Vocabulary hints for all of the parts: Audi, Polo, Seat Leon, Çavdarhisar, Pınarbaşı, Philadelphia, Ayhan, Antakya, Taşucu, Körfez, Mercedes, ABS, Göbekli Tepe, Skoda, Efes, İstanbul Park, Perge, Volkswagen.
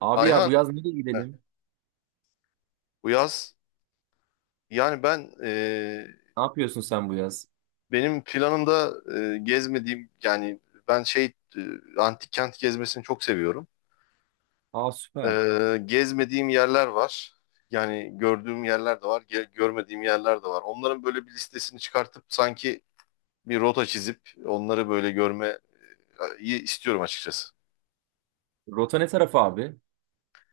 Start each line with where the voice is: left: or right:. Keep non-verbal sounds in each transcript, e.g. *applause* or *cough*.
right: Abi ya,
left: Ayhan,
right: bu yaz nereye
left: heh,
right: gidelim?
left: bu yaz yani ben e,
right: Ne yapıyorsun sen bu yaz?
left: benim planımda gezmediğim ben şey e, antik kent gezmesini çok seviyorum.
right: Aa,
left: E,
right: süper.
left: Gezmediğim yerler var. Yani gördüğüm yerler de var, görmediğim yerler de var. Onların böyle bir listesini çıkartıp sanki bir rota çizip onları böyle görmeyi istiyorum açıkçası.
right: Rota ne tarafı abi?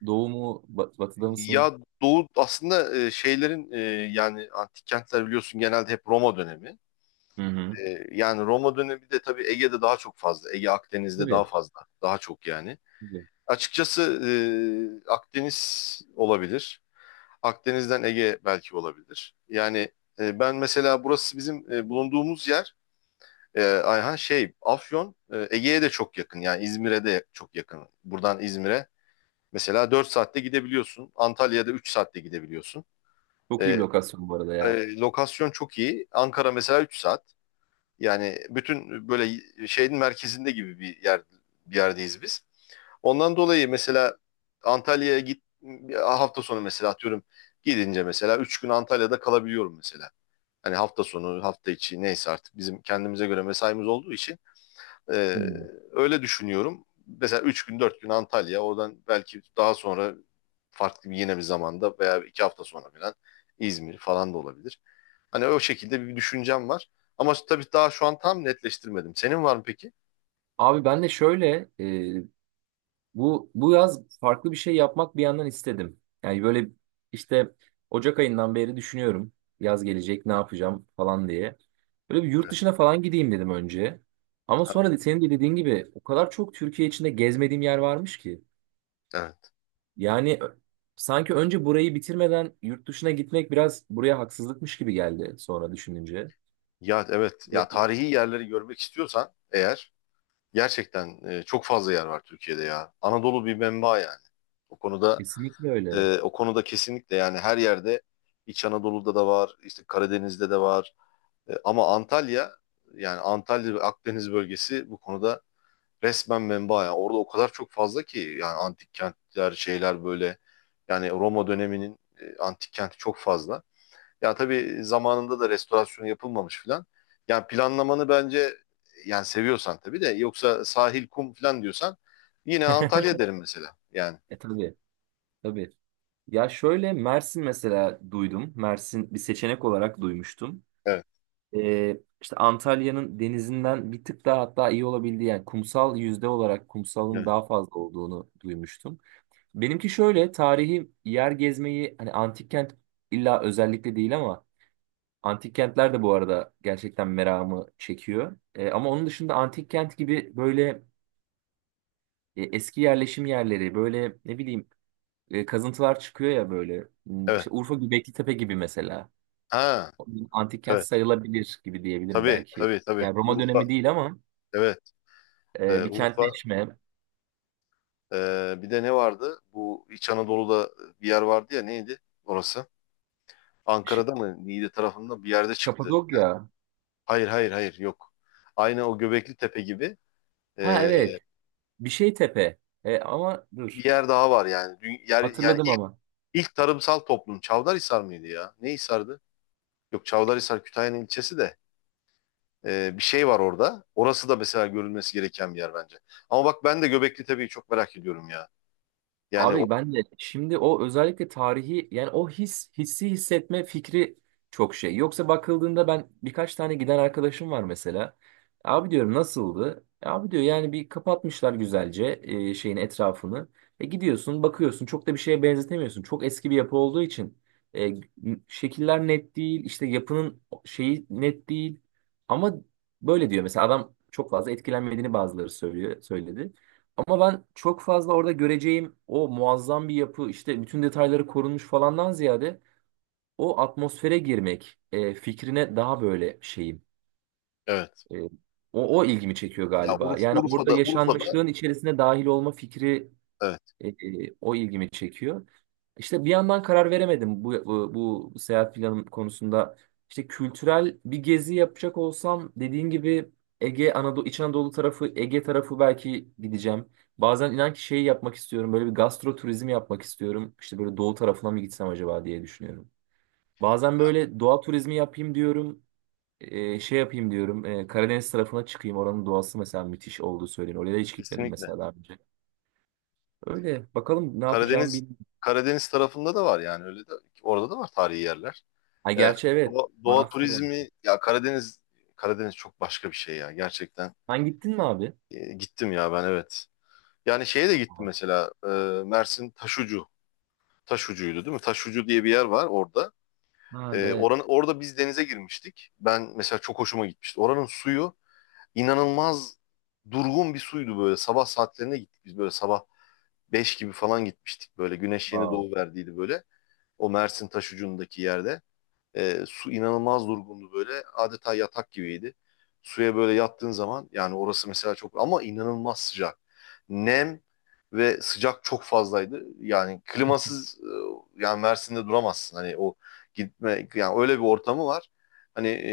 right: Doğu mu? Batıda mısın?
left: Ya Doğu aslında yani antik kentler biliyorsun genelde hep Roma dönemi.
right: Hı hı.
left: Yani Roma dönemi bir de tabii Ege'de daha çok fazla. Ege Akdeniz'de daha
right: Tabii,
left: fazla. Daha çok yani.
right: tabii.
left: Açıkçası Akdeniz olabilir. Akdeniz'den Ege belki olabilir. Yani ben mesela burası bizim bulunduğumuz yer, Ayhan şey Afyon, Ege'ye de çok yakın. Yani İzmir'e de çok yakın. Buradan İzmir'e mesela 4 saatte gidebiliyorsun. Antalya'da 3 saatte gidebiliyorsun.
right: Çok iyi bir
left: E,
right: lokasyon bu arada ya.
left: Lokasyon çok iyi. Ankara mesela 3 saat. Yani bütün böyle şeyin merkezinde gibi bir yerdeyiz biz. Ondan dolayı mesela Antalya'ya git hafta sonu mesela atıyorum gidince mesela 3 gün Antalya'da kalabiliyorum mesela. Hani hafta sonu, hafta içi neyse artık bizim kendimize göre mesaimiz olduğu için
right: Hı.
left: ee, öyle düşünüyorum. Mesela 3 gün 4 gün Antalya, oradan belki daha sonra farklı bir yine bir zamanda veya 2 hafta sonra falan İzmir falan da olabilir. Hani o şekilde bir düşüncem var. Ama tabii daha şu an tam netleştirmedim. Senin var mı peki?
right: Abi ben de şöyle, bu yaz farklı bir şey yapmak bir yandan istedim. Yani böyle işte Ocak ayından beri düşünüyorum. Yaz gelecek ne yapacağım falan diye. Böyle bir yurt
left: Evet.
right: dışına falan gideyim dedim önce. Ama
left: Ha,
right: sonra da senin de dediğin gibi o kadar çok Türkiye içinde gezmediğim yer varmış ki.
left: evet.
right: Yani sanki önce burayı bitirmeden yurt dışına gitmek biraz buraya haksızlıkmış gibi geldi sonra düşününce.
left: Ya evet.
right: Evet.
left: Ya tarihi yerleri görmek istiyorsan eğer gerçekten çok fazla yer var Türkiye'de ya. Anadolu bir menba yani. O konuda
right: Kesinlikle öyle.
left: o konuda kesinlikle yani her yerde, İç Anadolu'da da var, işte Karadeniz'de de var. Ama Antalya, yani Antalya ve Akdeniz bölgesi bu konuda resmen menba. Yani orada o kadar çok fazla ki yani antik kentler şeyler böyle, yani Roma döneminin antik kenti çok fazla. Ya tabii zamanında da restorasyon yapılmamış filan. Yani planlamanı bence, yani seviyorsan tabii de yoksa sahil kum filan diyorsan yine Antalya derim mesela. Yani
right: E tabii, tabii. Ya şöyle, Mersin mesela duydum. Mersin bir seçenek olarak duymuştum.
left: evet.
right: İşte Antalya'nın denizinden bir tık daha hatta iyi olabildiği, yani kumsal yüzde olarak kumsalın
left: Evet.
right: daha fazla olduğunu duymuştum. Benimki şöyle, tarihi yer gezmeyi hani antik kent illa özellikle değil ama antik kentler de bu arada gerçekten meramı çekiyor. E, ama onun dışında antik kent gibi böyle eski yerleşim yerleri, böyle ne bileyim, kazıntılar çıkıyor ya böyle. Hmm, İşte
left: Evet.
right: Urfa Göbekli Tepe gibi mesela.
left: Ha,
right: Antik kent
left: evet.
right: sayılabilir gibi diyebilirim
left: Tabii
right: belki.
left: tabii tabii.
right: Yani Roma
left: Urfa
right: dönemi değil ama
left: evet.
right: bir
left: Urfa...
right: kentleşme.
left: Bir de ne vardı? Bu İç Anadolu'da bir yer vardı ya, neydi orası?
right: Ş-
left: Ankara'da mı? Niğde tarafında bir yerde çıktı.
right: Kapadokya.
left: Hayır hayır hayır yok. Aynı o Göbekli Tepe gibi,
right: Ha
left: ee,
right: evet. Bir şey tepe. E, ama
left: bir
right: dur.
left: yer daha var yani. Yani
right: Hatırladım ama.
left: ilk tarımsal toplum Çavdarhisar mıydı ya? Ne Hisar'dı? Yok, Çavdarhisar Kütahya'nın ilçesi de. Bir şey var orada. Orası da mesela görülmesi gereken bir yer bence. Ama bak ben de Göbekli Tepe'yi çok merak ediyorum ya. Yani o,
right: Abi ben de şimdi o özellikle tarihi, yani o hissi hissetme fikri çok şey. Yoksa bakıldığında ben, birkaç tane giden arkadaşım var mesela. Abi diyorum, nasıldı? E, abi diyor, yani bir kapatmışlar güzelce şeyin etrafını. E gidiyorsun, bakıyorsun, çok da bir şeye benzetemiyorsun. Çok eski bir yapı olduğu için e, şekiller net değil, işte yapının şeyi net değil. Ama böyle diyor mesela adam, çok fazla etkilenmediğini bazıları söyledi. Ama ben çok fazla orada göreceğim o muazzam bir yapı, işte bütün detayları korunmuş falandan ziyade o atmosfere girmek fikrine daha böyle şeyim.
left: Evet.
right: E, o ilgimi çekiyor
left: ya
right: galiba.
left: Urf,
right: Yani orada
left: Urfa'da, Urfa'da
right: yaşanmışlığın içerisine dahil olma fikri,
left: evet,
right: o ilgimi çekiyor. İşte bir yandan karar veremedim bu seyahat planım konusunda. İşte kültürel bir gezi yapacak olsam, dediğin gibi Ege, Anadolu, İç Anadolu tarafı, Ege tarafı belki gideceğim. Bazen inan ki şeyi yapmak istiyorum. Böyle bir gastro turizmi yapmak istiyorum. İşte böyle doğu tarafına mı gitsem acaba diye düşünüyorum. Bazen
left: ya
right: böyle doğa turizmi yapayım diyorum. E, şey yapayım diyorum. E, Karadeniz tarafına çıkayım. Oranın doğası mesela müthiş olduğu söyleniyor. Oraya da hiç gitmedim
left: kesinlikle.
right: mesela daha önce. Öyle. Bakalım ne yapacağımı.
left: Karadeniz Karadeniz tarafında da var yani, öyle de, orada da var tarihi yerler.
right: Ha
left: Ee,
right: gerçi evet.
left: Doğa
right: Manastır var.
left: turizmi ya Karadeniz, Karadeniz çok başka bir şey ya gerçekten.
right: Sen gittin mi abi?
left: Gittim ya ben, evet. Yani şeye de gittim
right: Aa.
left: mesela, Mersin Taşucu. Taşucu'ydu değil mi? Taşucu diye bir yer var orada.
right: Ha evet.
left: Orada biz denize girmiştik. Ben mesela çok hoşuma gitmişti. Oranın suyu inanılmaz durgun bir suydu böyle. Sabah saatlerine gittik biz, böyle sabah 5 gibi falan gitmiştik böyle. Güneş yeni
right: Aa.
left: doğu verdiydi böyle. O Mersin Taşucu'ndaki yerde. Su inanılmaz durgundu böyle. Adeta yatak gibiydi. Suya böyle yattığın zaman, yani orası mesela çok ama inanılmaz sıcak. Nem ve sıcak çok fazlaydı. Yani klimasız yani Mersin'de duramazsın. Hani o gitme, yani öyle bir ortamı var. Hani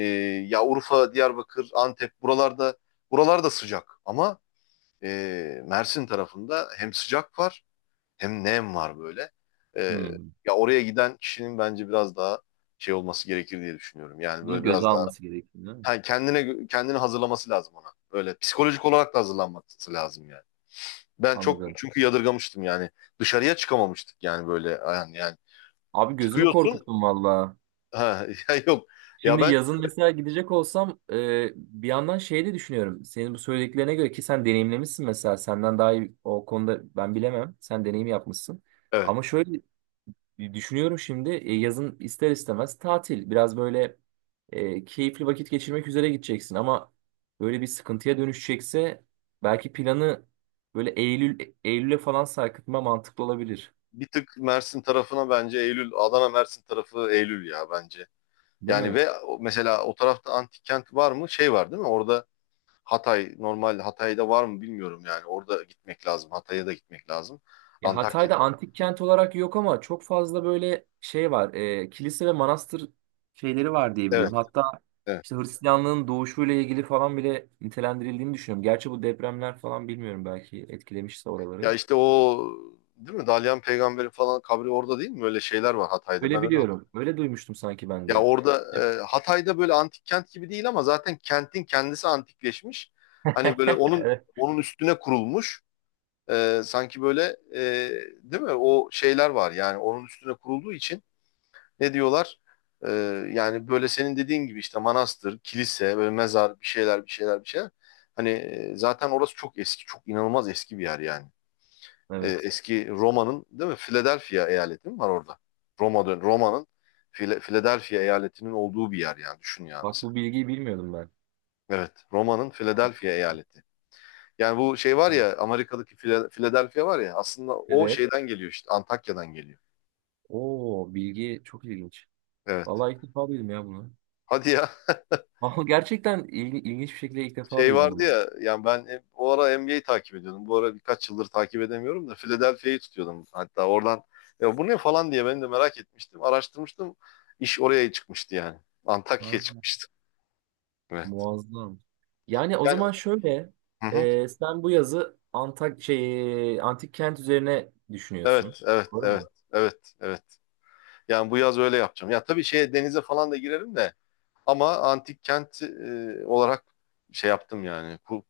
left: ya Urfa, Diyarbakır, Antep buralarda sıcak, ama Mersin tarafında hem sıcak var hem nem var böyle. Ee,
right: Hmm.
left: Ya oraya giden kişinin bence biraz daha şey olması gerekir diye düşünüyorum. Yani
right: Bunu
left: böyle
right: göze
left: biraz daha,
right: alması gerekiyor, değil mi?
left: ha, kendini hazırlaması lazım ona. Böyle psikolojik olarak da hazırlanması lazım yani. Ben çok
right: Anladım.
left: çünkü yadırgamıştım yani. Dışarıya çıkamamıştık yani, yani
right: Abi gözümü
left: çıkıyorsun,
right: korkuttun valla.
left: ha *laughs* ya yok. Ya
right: Şimdi
left: ben
right: yazın mesela gidecek olsam, bir yandan şey de düşünüyorum. Senin bu söylediklerine göre, ki sen deneyimlemişsin mesela. Senden daha iyi o konuda ben bilemem. Sen deneyim yapmışsın.
left: evet,
right: Ama şöyle, düşünüyorum şimdi, yazın ister istemez tatil. Biraz böyle keyifli vakit geçirmek üzere gideceksin ama böyle bir sıkıntıya dönüşecekse belki planı böyle Eylül'e falan sarkıtma mantıklı olabilir.
left: bir tık Mersin tarafına bence Eylül, Adana Mersin tarafı Eylül ya bence.
right: Değil
left: Yani
right: mi?
left: ve o- mesela o tarafta antik kent var mı? Şey var değil mi? Orada Hatay, normal Hatay'da var mı bilmiyorum yani. Orada gitmek lazım. Hatay'a da gitmek lazım.
right: Ya
left: Antakya.
right: Hatay'da antik kent olarak yok ama çok fazla böyle şey var. Kilise ve manastır şeyleri var diye
left: Evet,
right: biliyorum. Hatta
left: evet.
right: işte Hristiyanlığın doğuşuyla ilgili falan bile nitelendirildiğini düşünüyorum. Gerçi bu depremler falan bilmiyorum, belki etkilemişse
left: Ya
right: oraları.
left: işte o, değil mi? Dalyan Peygamber'in falan kabri orada değil mi? Öyle şeyler var Hatay'da.
right: Öyle
left: Ben öyle hatırlıyorum.
right: biliyorum. Öyle duymuştum sanki ben
left: Ya
right: de.
left: orada Hatay'da böyle antik kent gibi değil, ama zaten kentin kendisi antikleşmiş. Hani böyle
right: *laughs* Evet.
left: onun üstüne kurulmuş. Sanki böyle, e, değil mi? O şeyler var yani, onun üstüne kurulduğu için. Ne diyorlar? Ee, Yani böyle senin dediğin gibi işte manastır, kilise, böyle mezar, bir şeyler bir şeyler bir şeyler. Hani zaten orası çok eski, çok inanılmaz eski bir yer yani.
right: Evet.
left: Eski Roma'nın, değil mi? Philadelphia eyaleti mi var orada? Roma'nın Philadelphia eyaletinin olduğu bir yer yani, düşün ya
right: Bak,
left: mesela.
right: bu bilgiyi bilmiyordum ben.
left: Evet, Roma'nın Philadelphia eyaleti. Yani bu şey var
right: Ha.
left: ya, Amerika'daki Philadelphia var ya, aslında o
right: Evet.
left: şeyden geliyor, işte Antakya'dan geliyor.
right: Oo, bilgi çok ilginç.
left: Evet.
right: Vallahi ilk defa duydum ya bunu.
left: Hadi ya. *laughs*
right: *laughs* Ama gerçekten ilginç bir şekilde ilk defa
left: Şey
right: duydum
left: vardı
right: bunu.
left: ya yani, o ara NBA'yi takip ediyordum. Bu ara birkaç yıldır takip edemiyorum da Philadelphia'yı tutuyordum. Hatta oradan ya bu ne falan diye ben de merak etmiştim. Araştırmıştım. İş oraya çıkmıştı yani. Antakya'ya
right: Ha,
left: çıkmıştı. Evet.
right: muazzam. Yani o
left: Yani
right: zaman şöyle,
left: hı hı.
right: sen bu yazı Antak şey antik kent üzerine düşünüyorsun.
left: Evet, evet,
right: Doğru
left: evet.
right: mu?
left: Evet, evet. Yani bu yaz öyle yapacağım. Ya tabii şeye denize falan da girerim de, ama antik kent olarak şey yaptım yani.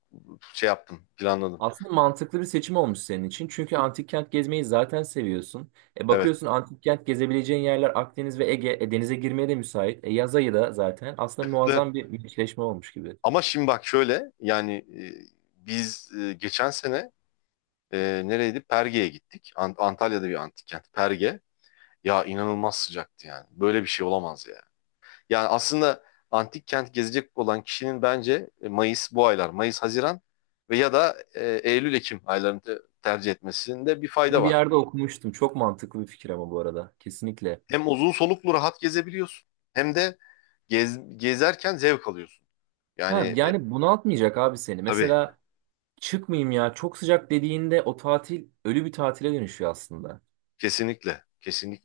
left: Şey yaptım, planladım.
right: Aslında mantıklı bir seçim olmuş senin için. Çünkü antik kent gezmeyi zaten seviyorsun. E
left: Evet.
right: bakıyorsun, antik kent gezebileceğin yerler Akdeniz ve Ege. E denize girmeye de müsait. E yaz ayı da zaten. Aslında
left: *laughs*
right: muazzam bir meşleşme olmuş gibi.
left: Ama şimdi bak şöyle yani, geçen sene, nereydi? Perge'ye gittik. Antalya'da bir antik kent. Perge. Ya inanılmaz sıcaktı yani. Böyle bir şey olamaz ya. Yani aslında antik kent gezecek olan kişinin bence Mayıs, Haziran ve ya da Eylül, Ekim aylarını tercih etmesinde bir fayda
right: Bunu bir
left: var.
right: yerde okumuştum. Çok mantıklı bir fikir ama bu arada. Kesinlikle.
left: Hem uzun soluklu rahat gezebiliyorsun hem de gezerken zevk alıyorsun.
right: Ha
left: Yani
right: yani bunaltmayacak abi seni.
left: tabii
right: Mesela çıkmayayım ya çok sıcak dediğinde o tatil ölü bir tatile dönüşüyor aslında.
left: kesinlikle,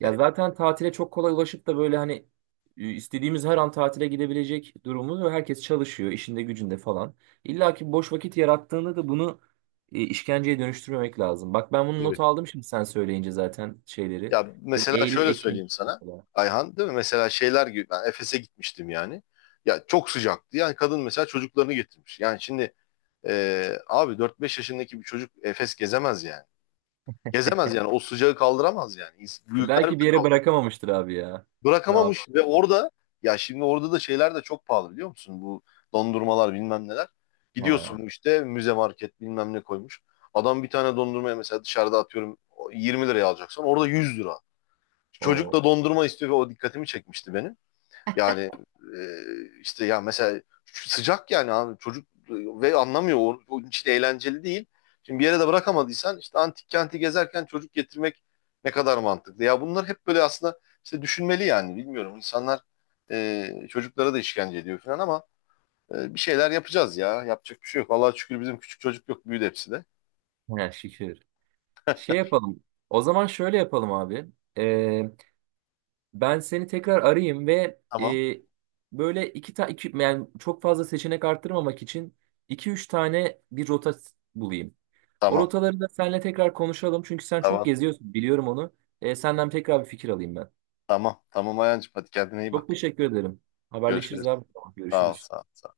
right: Ya zaten tatile çok kolay ulaşıp da böyle hani istediğimiz her an tatile gidebilecek durumumuz ve herkes çalışıyor işinde gücünde falan. İlla ki boş vakit yarattığında da bunu işkenceye dönüştürmemek lazım. Bak, ben bunu not
left: Tabii.
right: aldım şimdi sen söyleyince zaten şeyleri.
left: Ya
right: Böyle
left: mesela
right: Eylül,
left: şöyle
right: Ekim
left: söyleyeyim sana
right: mesela.
left: Ayhan, değil mi? Mesela şeyler gibi ben Efes'e gitmiştim yani. Ya çok sıcaktı. Yani kadın mesela çocuklarını getirmiş. Yani şimdi abi dört beş yaşındaki bir çocuk Efes gezemez yani. Gezemez yani, o sıcağı kaldıramaz yani.
right: E,
left: Büyükler
right: belki
left: bile
right: bir yere
left: kaldıramaz.
right: bırakamamıştır abi ya. Ne yap?
left: Bırakamamış ve orada, ya şimdi orada da şeyler de çok pahalı biliyor musun? Bu dondurmalar bilmem neler.
right: Ha,
left: Gidiyorsun, işte müze market bilmem ne koymuş. Adam bir tane dondurmaya mesela dışarıda atıyorum 20 lira liraya alacaksan orada 100 lira. Çocuk
right: o.
left: da dondurma istiyor ve o dikkatimi çekmişti benim. Yani işte ya mesela sıcak yani, abi çocuk ve anlamıyor. O, onun için eğlenceli değil. Şimdi bir yere de bırakamadıysan, işte antik kenti gezerken çocuk getirmek ne kadar mantıklı. Ya bunlar hep böyle aslında, işte düşünmeli yani, bilmiyorum. İnsanlar çocuklara da işkence ediyor falan, ama bir şeyler yapacağız ya. Yapacak bir şey yok. Vallahi şükür bizim küçük çocuk yok. Büyüdü hepsi de.
right: Ha, şükür. Şey yapalım. O zaman şöyle yapalım abi. Ben seni tekrar arayayım ve
left: Tamam.
right: böyle iki, yani çok fazla seçenek arttırmamak için iki üç tane bir rota bulayım. O
left: Tamam.
right: rotaları da seninle tekrar konuşalım çünkü sen çok
left: Tamam.
right: geziyorsun, biliyorum onu. E, senden tekrar bir fikir alayım ben.
left: Tamam. Tamam Ayancığım. Hadi kendine iyi
right: Çok
left: bak.
right: teşekkür ederim. Haberleşiriz
left: Görüşürüz.
right: abi. Tamam,
left: Sağ ol.
right: görüşürüz.
left: Sağ ol. Sağ ol.